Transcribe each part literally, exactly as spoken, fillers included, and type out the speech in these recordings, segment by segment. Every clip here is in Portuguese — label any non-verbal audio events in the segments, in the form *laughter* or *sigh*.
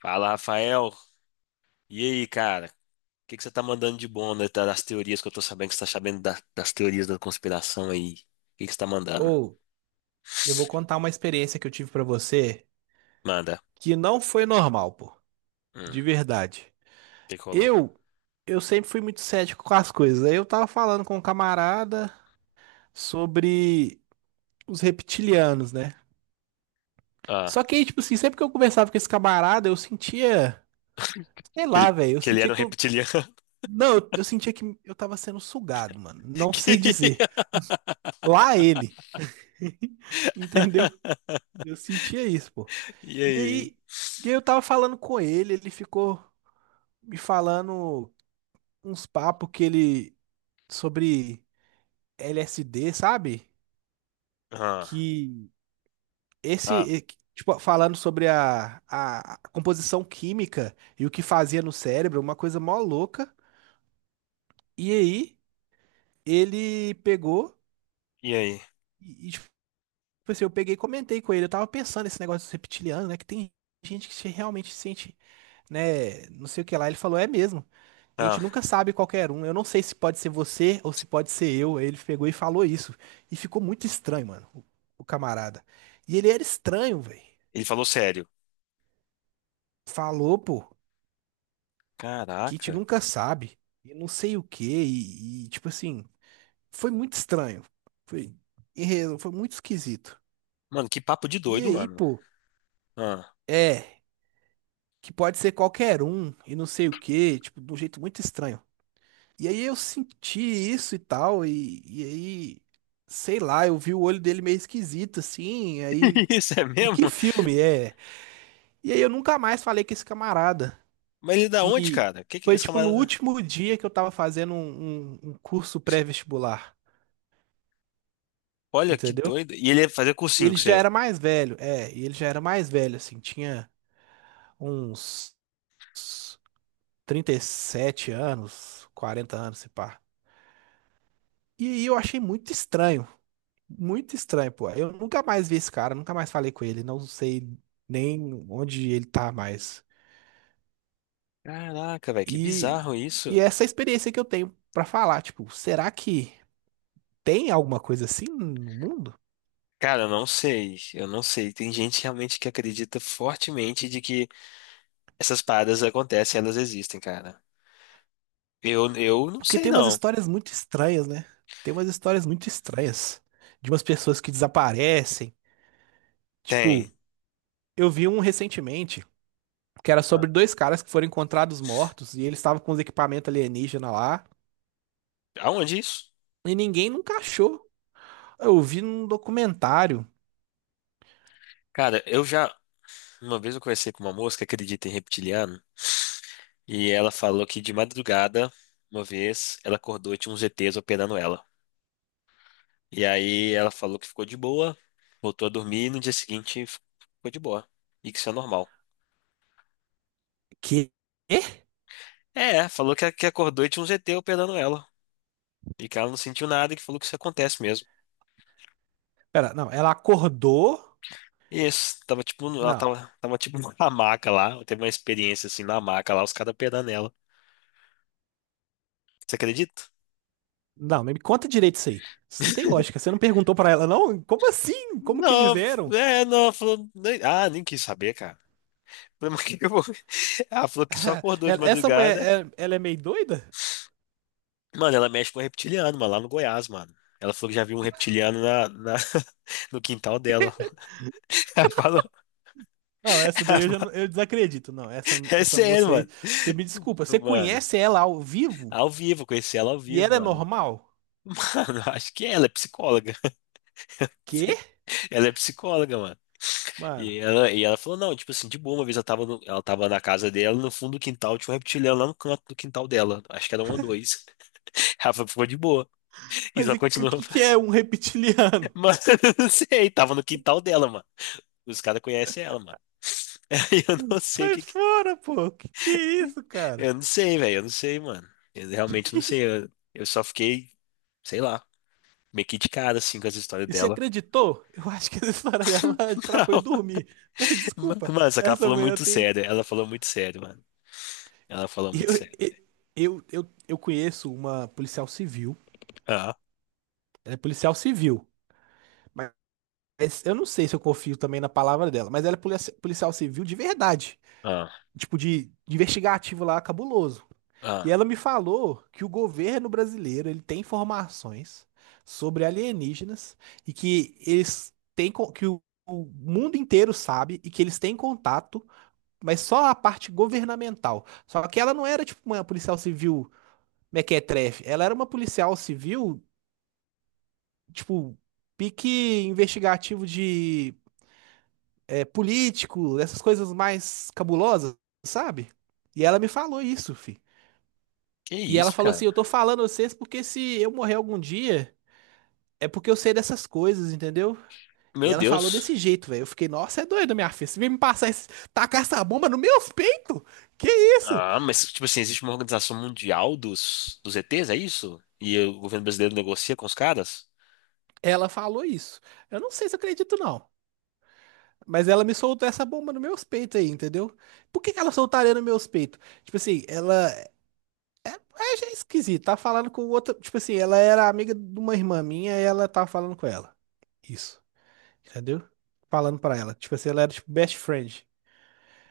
Fala, Rafael. E aí, cara? O que que você tá mandando de bom, né? Tá, das teorias que eu tô sabendo que você tá sabendo da- das teorias da conspiração aí? O que que você tá mandando? Ou eu vou contar uma experiência que eu tive pra você Manda. que não foi normal, pô. Hum, De o verdade. que que rolou? Eu eu sempre fui muito cético com as coisas. Aí eu tava falando com um camarada sobre os reptilianos, né? Ah, Só que aí, tipo assim, sempre que eu conversava com esse camarada, eu sentia, sei que lá, ele, velho, eu que ele sentia era um que eu reptiliano. *laughs* não, eu, eu sentia que eu tava sendo sugado, mano. Não sei Que- dizer. Lá ele, *laughs* entendeu? *laughs* Eu sentia isso, pô. E E aí? aí, e aí eu tava falando com ele, ele ficou me falando uns papos que ele sobre L S D, sabe? Ah, Que esse, ah, e- que, tipo, falando sobre a, a, a composição química e o que fazia no cérebro, uma coisa mó louca. E aí ele pegou e aí? e, e, tipo assim, eu peguei e comentei com ele. Eu tava pensando nesse negócio dos reptilianos, né? Que tem gente que se- realmente se sente, né? Não sei o que lá. Ele falou, é mesmo. E a gente Ah, nunca sabe qualquer um. Eu não sei se pode ser você ou se pode ser eu. Aí ele pegou e falou isso. E ficou muito estranho, mano, o, o camarada. E ele era estranho, velho. ele falou sério. Falou, pô, que a gente Caraca. nunca sabe. E não sei o quê. E, e, tipo assim, foi muito estranho. Foi, em resu- foi muito esquisito. Mano, que papo de E doido, aí, mano. pô, Ah, é, que pode ser qualquer um. E não sei o quê. Tipo, de um jeito muito estranho. E aí eu senti isso e tal, e, e aí, sei lá, eu vi o olho dele meio esquisito, assim, aí, *laughs* tipo, isso é e mesmo? que filme é? E aí eu nunca mais falei com esse camarada, Mas ele é da onde, que cara? Que que foi, esse tipo, no camarada... último dia que eu tava fazendo um, um- um curso pré-vestibular, Olha, que entendeu? doido. E ele ia fazer cursinho Ele com já você? era mais velho, é, e ele já era mais velho, assim, tinha uns trinta e sete anos, quarenta anos, se pá. E aí eu achei muito estranho, muito estranho, pô. Eu nunca mais vi esse cara, nunca mais falei com ele, não sei nem onde ele tá mais. Caraca, velho, que E, bizarro isso. e é essa experiência que eu tenho pra falar, tipo, será que tem alguma coisa assim no mundo? Cara, eu não sei, eu não sei. Tem gente realmente que acredita fortemente de que essas paradas acontecem, elas existem, cara. Eu, eu não Porque sei, tem umas não. histórias muito estranhas, né? Tem umas histórias muito estranhas de umas pessoas que desaparecem. Tipo, Tem. eu vi um recentemente que era Ah. sobre dois caras que foram encontrados mortos e eles estavam com os equipamentos alienígena lá Aonde isso? e ninguém nunca achou. Eu vi num documentário. Cara, eu já. Uma vez eu conversei com uma moça que acredita em reptiliano, e ela falou que de madrugada, uma vez, ela acordou e tinha uns E Tês operando ela. E aí ela falou que ficou de boa, voltou a dormir e no dia seguinte ficou de boa. E que isso é normal. Quê? É, falou que, que acordou e tinha um Zê Tê operando ela. E que ela não sentiu nada e que falou que isso acontece mesmo. Pera, não, ela acordou. E isso, tava tipo, no- ela Não, tava, tava tipo *laughs* na maca lá. Teve uma experiência assim na maca lá, os caras operando ela. Você acredita? não, me conta direito isso aí. Isso não tem lógica. Você não perguntou pra ela, não? Como assim? Como que eles Não, eram? é, não, falou. nem- Ah, nem quis saber, cara. *laughs* Falei, mas o que que eu vou *laughs* ver? Ah, falou que só acordou de Ela- Essa mulher, madrugada. é- ela é meio doida? Mano, ela mexe com um reptiliano, mano, lá no Goiás, mano. Ela falou que já viu um reptiliano na, na- *laughs* no quintal dela. *laughs* Ela falou, Não, essa ela daí eu já não- falou- eu desacredito. Não, essa, é essa sério, moça aí, mano. você me desculpa. Você Mano, conhece ela ao vivo? ao vivo, conheci ela ao E vivo, ela é mano. normal? *laughs* acho que ela é psicóloga. Quê? *laughs* Ela é psicóloga, mano. Mano, E ela, e ela falou, não, tipo assim, de boa, uma vez ela tava, no- ela tava na casa dela, no fundo do quintal tinha um reptiliano lá no canto do quintal dela. Acho que era um ou dois. *laughs* Ela falou, ficou de boa. E mas só o que, continuou que que fazendo. é um reptiliano? Mas *laughs* eu não sei, tava no quintal dela, mano. Os caras conhecem ela, mano. *laughs* Aí eu *laughs* não sei o Sai que, que- fora, pô. Que que é isso, cara? Eu não sei, velho. Eu não sei, mano. Eu realmente não sei. Eu, eu só fiquei, sei lá, meio que de cara, assim, com essa história E você dela. acreditou? Eu acho que essa história dela *laughs* é pra boi *laughs* dormir. *laughs* Teve desculpa. Não, mano, só que ela Essa falou manhã eu muito tenho. sério. Ela falou muito sério, mano. Ela falou muito Eu, sério. eu, eu, eu conheço uma policial civil. Ah, Ela é policial civil. Mas eu não sei se eu confio também na palavra dela. Mas ela é polici- policial civil de verdade. ah, Tipo, de, de investigativo lá, cabuloso. E ah. ela me falou que o governo brasileiro ele tem informações sobre alienígenas e que eles têm. co- Que o o mundo inteiro sabe e que eles têm contato, mas só a parte governamental. Só que ela não era tipo uma policial civil mequetrefe, ela era uma policial civil, tipo, pique investigativo de é, político, essas coisas mais cabulosas, sabe? E ela me falou isso, fi. Que E ela isso, falou assim: eu cara? tô falando a vocês porque se eu morrer algum dia, é porque eu sei dessas coisas, entendeu? E Meu ela falou desse Deus. jeito, velho. Eu fiquei, nossa, é doido, minha filha. Você vem me passar esse. Tacar essa bomba no meus peitos? Que isso? Ah, mas, tipo assim, existe uma organização mundial dos, dos E Tês, é isso? E o governo brasileiro negocia com os caras? Ela falou isso. Eu não sei se eu acredito, não. Mas ela me soltou essa bomba no meus peitos aí, entendeu? Por que que ela soltaria no meus peitos? Tipo assim, ela. É, é já esquisito. Tá falando com outra. Tipo assim, ela era amiga de uma irmã minha e ela tava falando com ela. Isso. Entendeu? Falando pra ela. Tipo assim, ela era tipo best friend.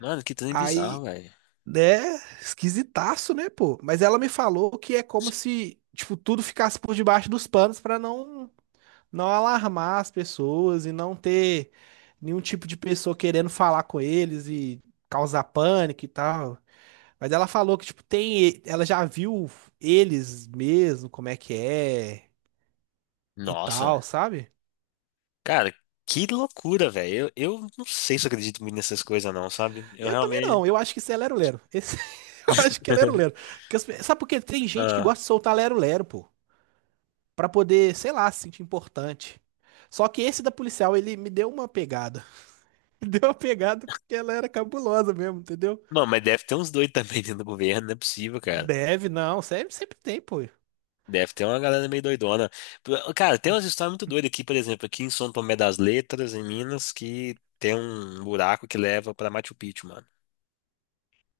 Mano, que trem bizarro, Aí, velho. né? Esquisitaço, né, pô? Mas ela me falou que é como se, tipo, tudo ficasse por debaixo dos panos pra não não alarmar as pessoas e não ter nenhum tipo de pessoa querendo falar com eles e causar pânico e tal. Mas ela falou que, tipo, tem, ela já viu eles mesmo, como é que é e Nossa. tal, sabe? Cara, que loucura, velho. Eu, eu não sei se eu acredito muito nessas coisas, não, sabe? Eu Eu também realmente. não, eu acho que isso é lero-lero. Esse- *laughs* Eu acho que é lero-lero. *laughs* Porque as pe- sabe por quê? Tem gente que Ah. gosta de soltar lero-lero, pô, pra poder, sei lá, se sentir importante. Só que esse da policial, ele me deu uma pegada. *laughs* Me deu uma pegada porque ela era cabulosa mesmo, entendeu? Mano, mas deve ter uns doidos também dentro do governo, não é possível. Deve, não. Sempre, sempre tem, pô. Deve ter uma galera meio doidona. Pro- Cara, tem umas histórias muito doidas aqui, por exemplo, aqui em São Tomé das Letras, em Minas, que tem um buraco que leva pra Machu Picchu, mano.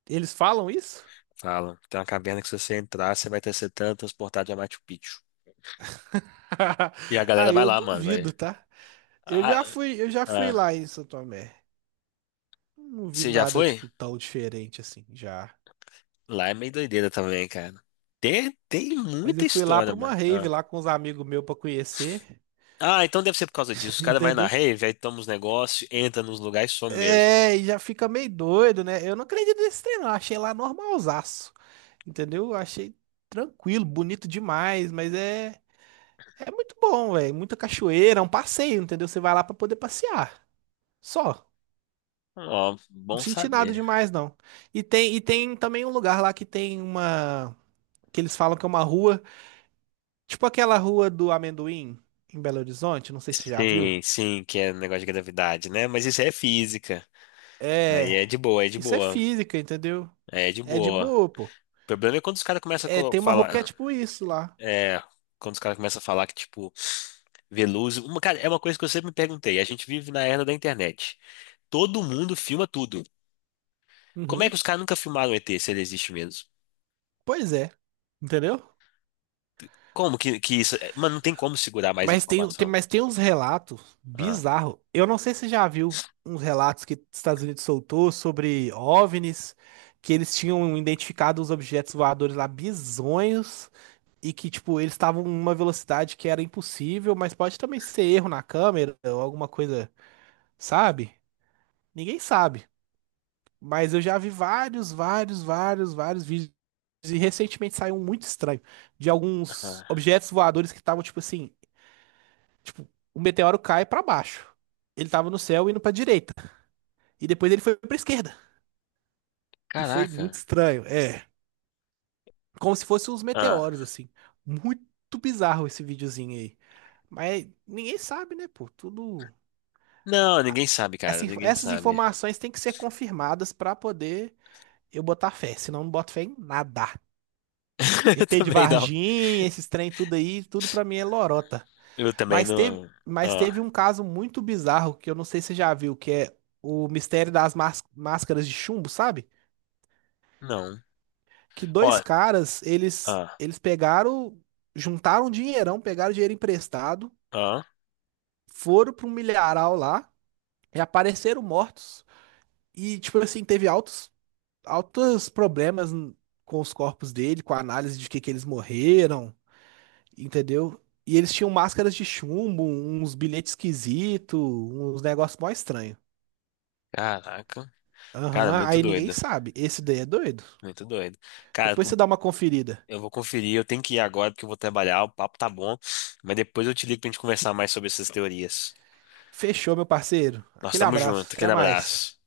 Eles falam isso? Falam, tem uma caverna que se você entrar, você vai ter ser tran- transportado a Machu Picchu. *laughs* E a Ah, galera vai eu lá, mano, vai. duvido, tá? Eu Ah, já fui, eu já fui ah, lá em São Tomé. Não vi você já nada, foi? tipo, tão diferente assim, já. Lá é meio doideira também, cara. Tem, tem Mas muita eu fui lá história, pra mano. uma rave Ah. lá com uns amigos meus pra conhecer, Ah, então deve ser por causa disso. Os *laughs* caras vai na entendeu? rave, aí toma os negócios, entra nos lugares e some mesmo. É, e já fica meio doido, né? Eu não acredito nesse trem, não. Achei lá normalzaço, entendeu? Achei tranquilo, bonito demais, mas é, é muito bom, velho. Muita cachoeira, é um passeio, entendeu? Você vai lá pra poder passear. Só. Ó, Não bom senti nada saber. demais, não. E tem, e tem também um lugar lá que tem uma. Que eles falam que é uma rua. Tipo aquela rua do amendoim em Belo Horizonte. Não sei se você já viu. Sim, sim, que é um negócio de gravidade, né? Mas isso aí é física. Aí É. é de boa, é de Isso é boa. física, entendeu? É de É de boa. boa, pô. O problema é quando os caras começam a É, colo- tem uma rua que é falar. tipo isso lá. É. Quando os caras começam a falar que, tipo, Veloso. Uma, cara, é uma coisa que eu sempre me perguntei. A gente vive na era da internet. Todo mundo filma tudo. Como é que Uhum. os caras nunca filmaram o E Tê se ele existe mesmo? Pois é. Entendeu? Como que, que isso. É, mano, não tem como segurar mais Mas tem, tem- informação. mas tem uns relatos Ah, bizarros. Eu não sei se você já viu uns relatos que os Estados Unidos soltou sobre O V NIs, que eles tinham identificado os objetos voadores lá bizonhos. E que, tipo, eles estavam em uma velocidade que era impossível, mas pode também ser erro na câmera ou alguma coisa, sabe? Ninguém sabe. Mas eu já vi vários, vários, vários, vários vídeos e recentemente saiu um muito estranho de alguns ah. objetos voadores que estavam, tipo assim, tipo, o meteoro cai pra baixo. Ele tava no céu indo pra direita e depois ele foi pra esquerda. E foi muito Caraca. estranho, é, como se fossem uns meteoros Ah. assim. Muito bizarro esse videozinho aí. Mas ninguém sabe, né, pô? Tudo Não, ninguém sabe, cara. Essa inf- Ninguém essas sabe. informações têm que ser confirmadas para poder eu botar fé, senão eu não boto fé em nada. *laughs* E T de Também não. Varginha, esses trem tudo aí, tudo para mim é lorota. Eu também Mas teve, não. mas teve Ah, um caso muito bizarro que eu não sei se você já viu, que é o mistério das más- máscaras de chumbo, sabe? não. Que Ó, dois caras, eles ah, eles pegaram, juntaram um dinheirão, pegaram dinheiro emprestado, ah, foram para um milharal lá e apareceram mortos. E tipo assim, teve altos altos problemas n- com os corpos dele, com a análise de que, que eles morreram, entendeu? E eles tinham máscaras de chumbo, uns bilhetes esquisitos, uns negócios mó estranhos. caraca. Cara, Aham, muito aí ninguém doido. sabe. Esse daí é doido. Muito doido. Cara, Depois você tu- dá uma conferida. eu vou conferir, eu tenho que ir agora porque eu vou trabalhar, o papo tá bom, mas depois eu te ligo pra gente conversar mais sobre essas teorias. Fechou, meu parceiro. Nós Aquele estamos juntos, abraço, até aquele mais. abraço.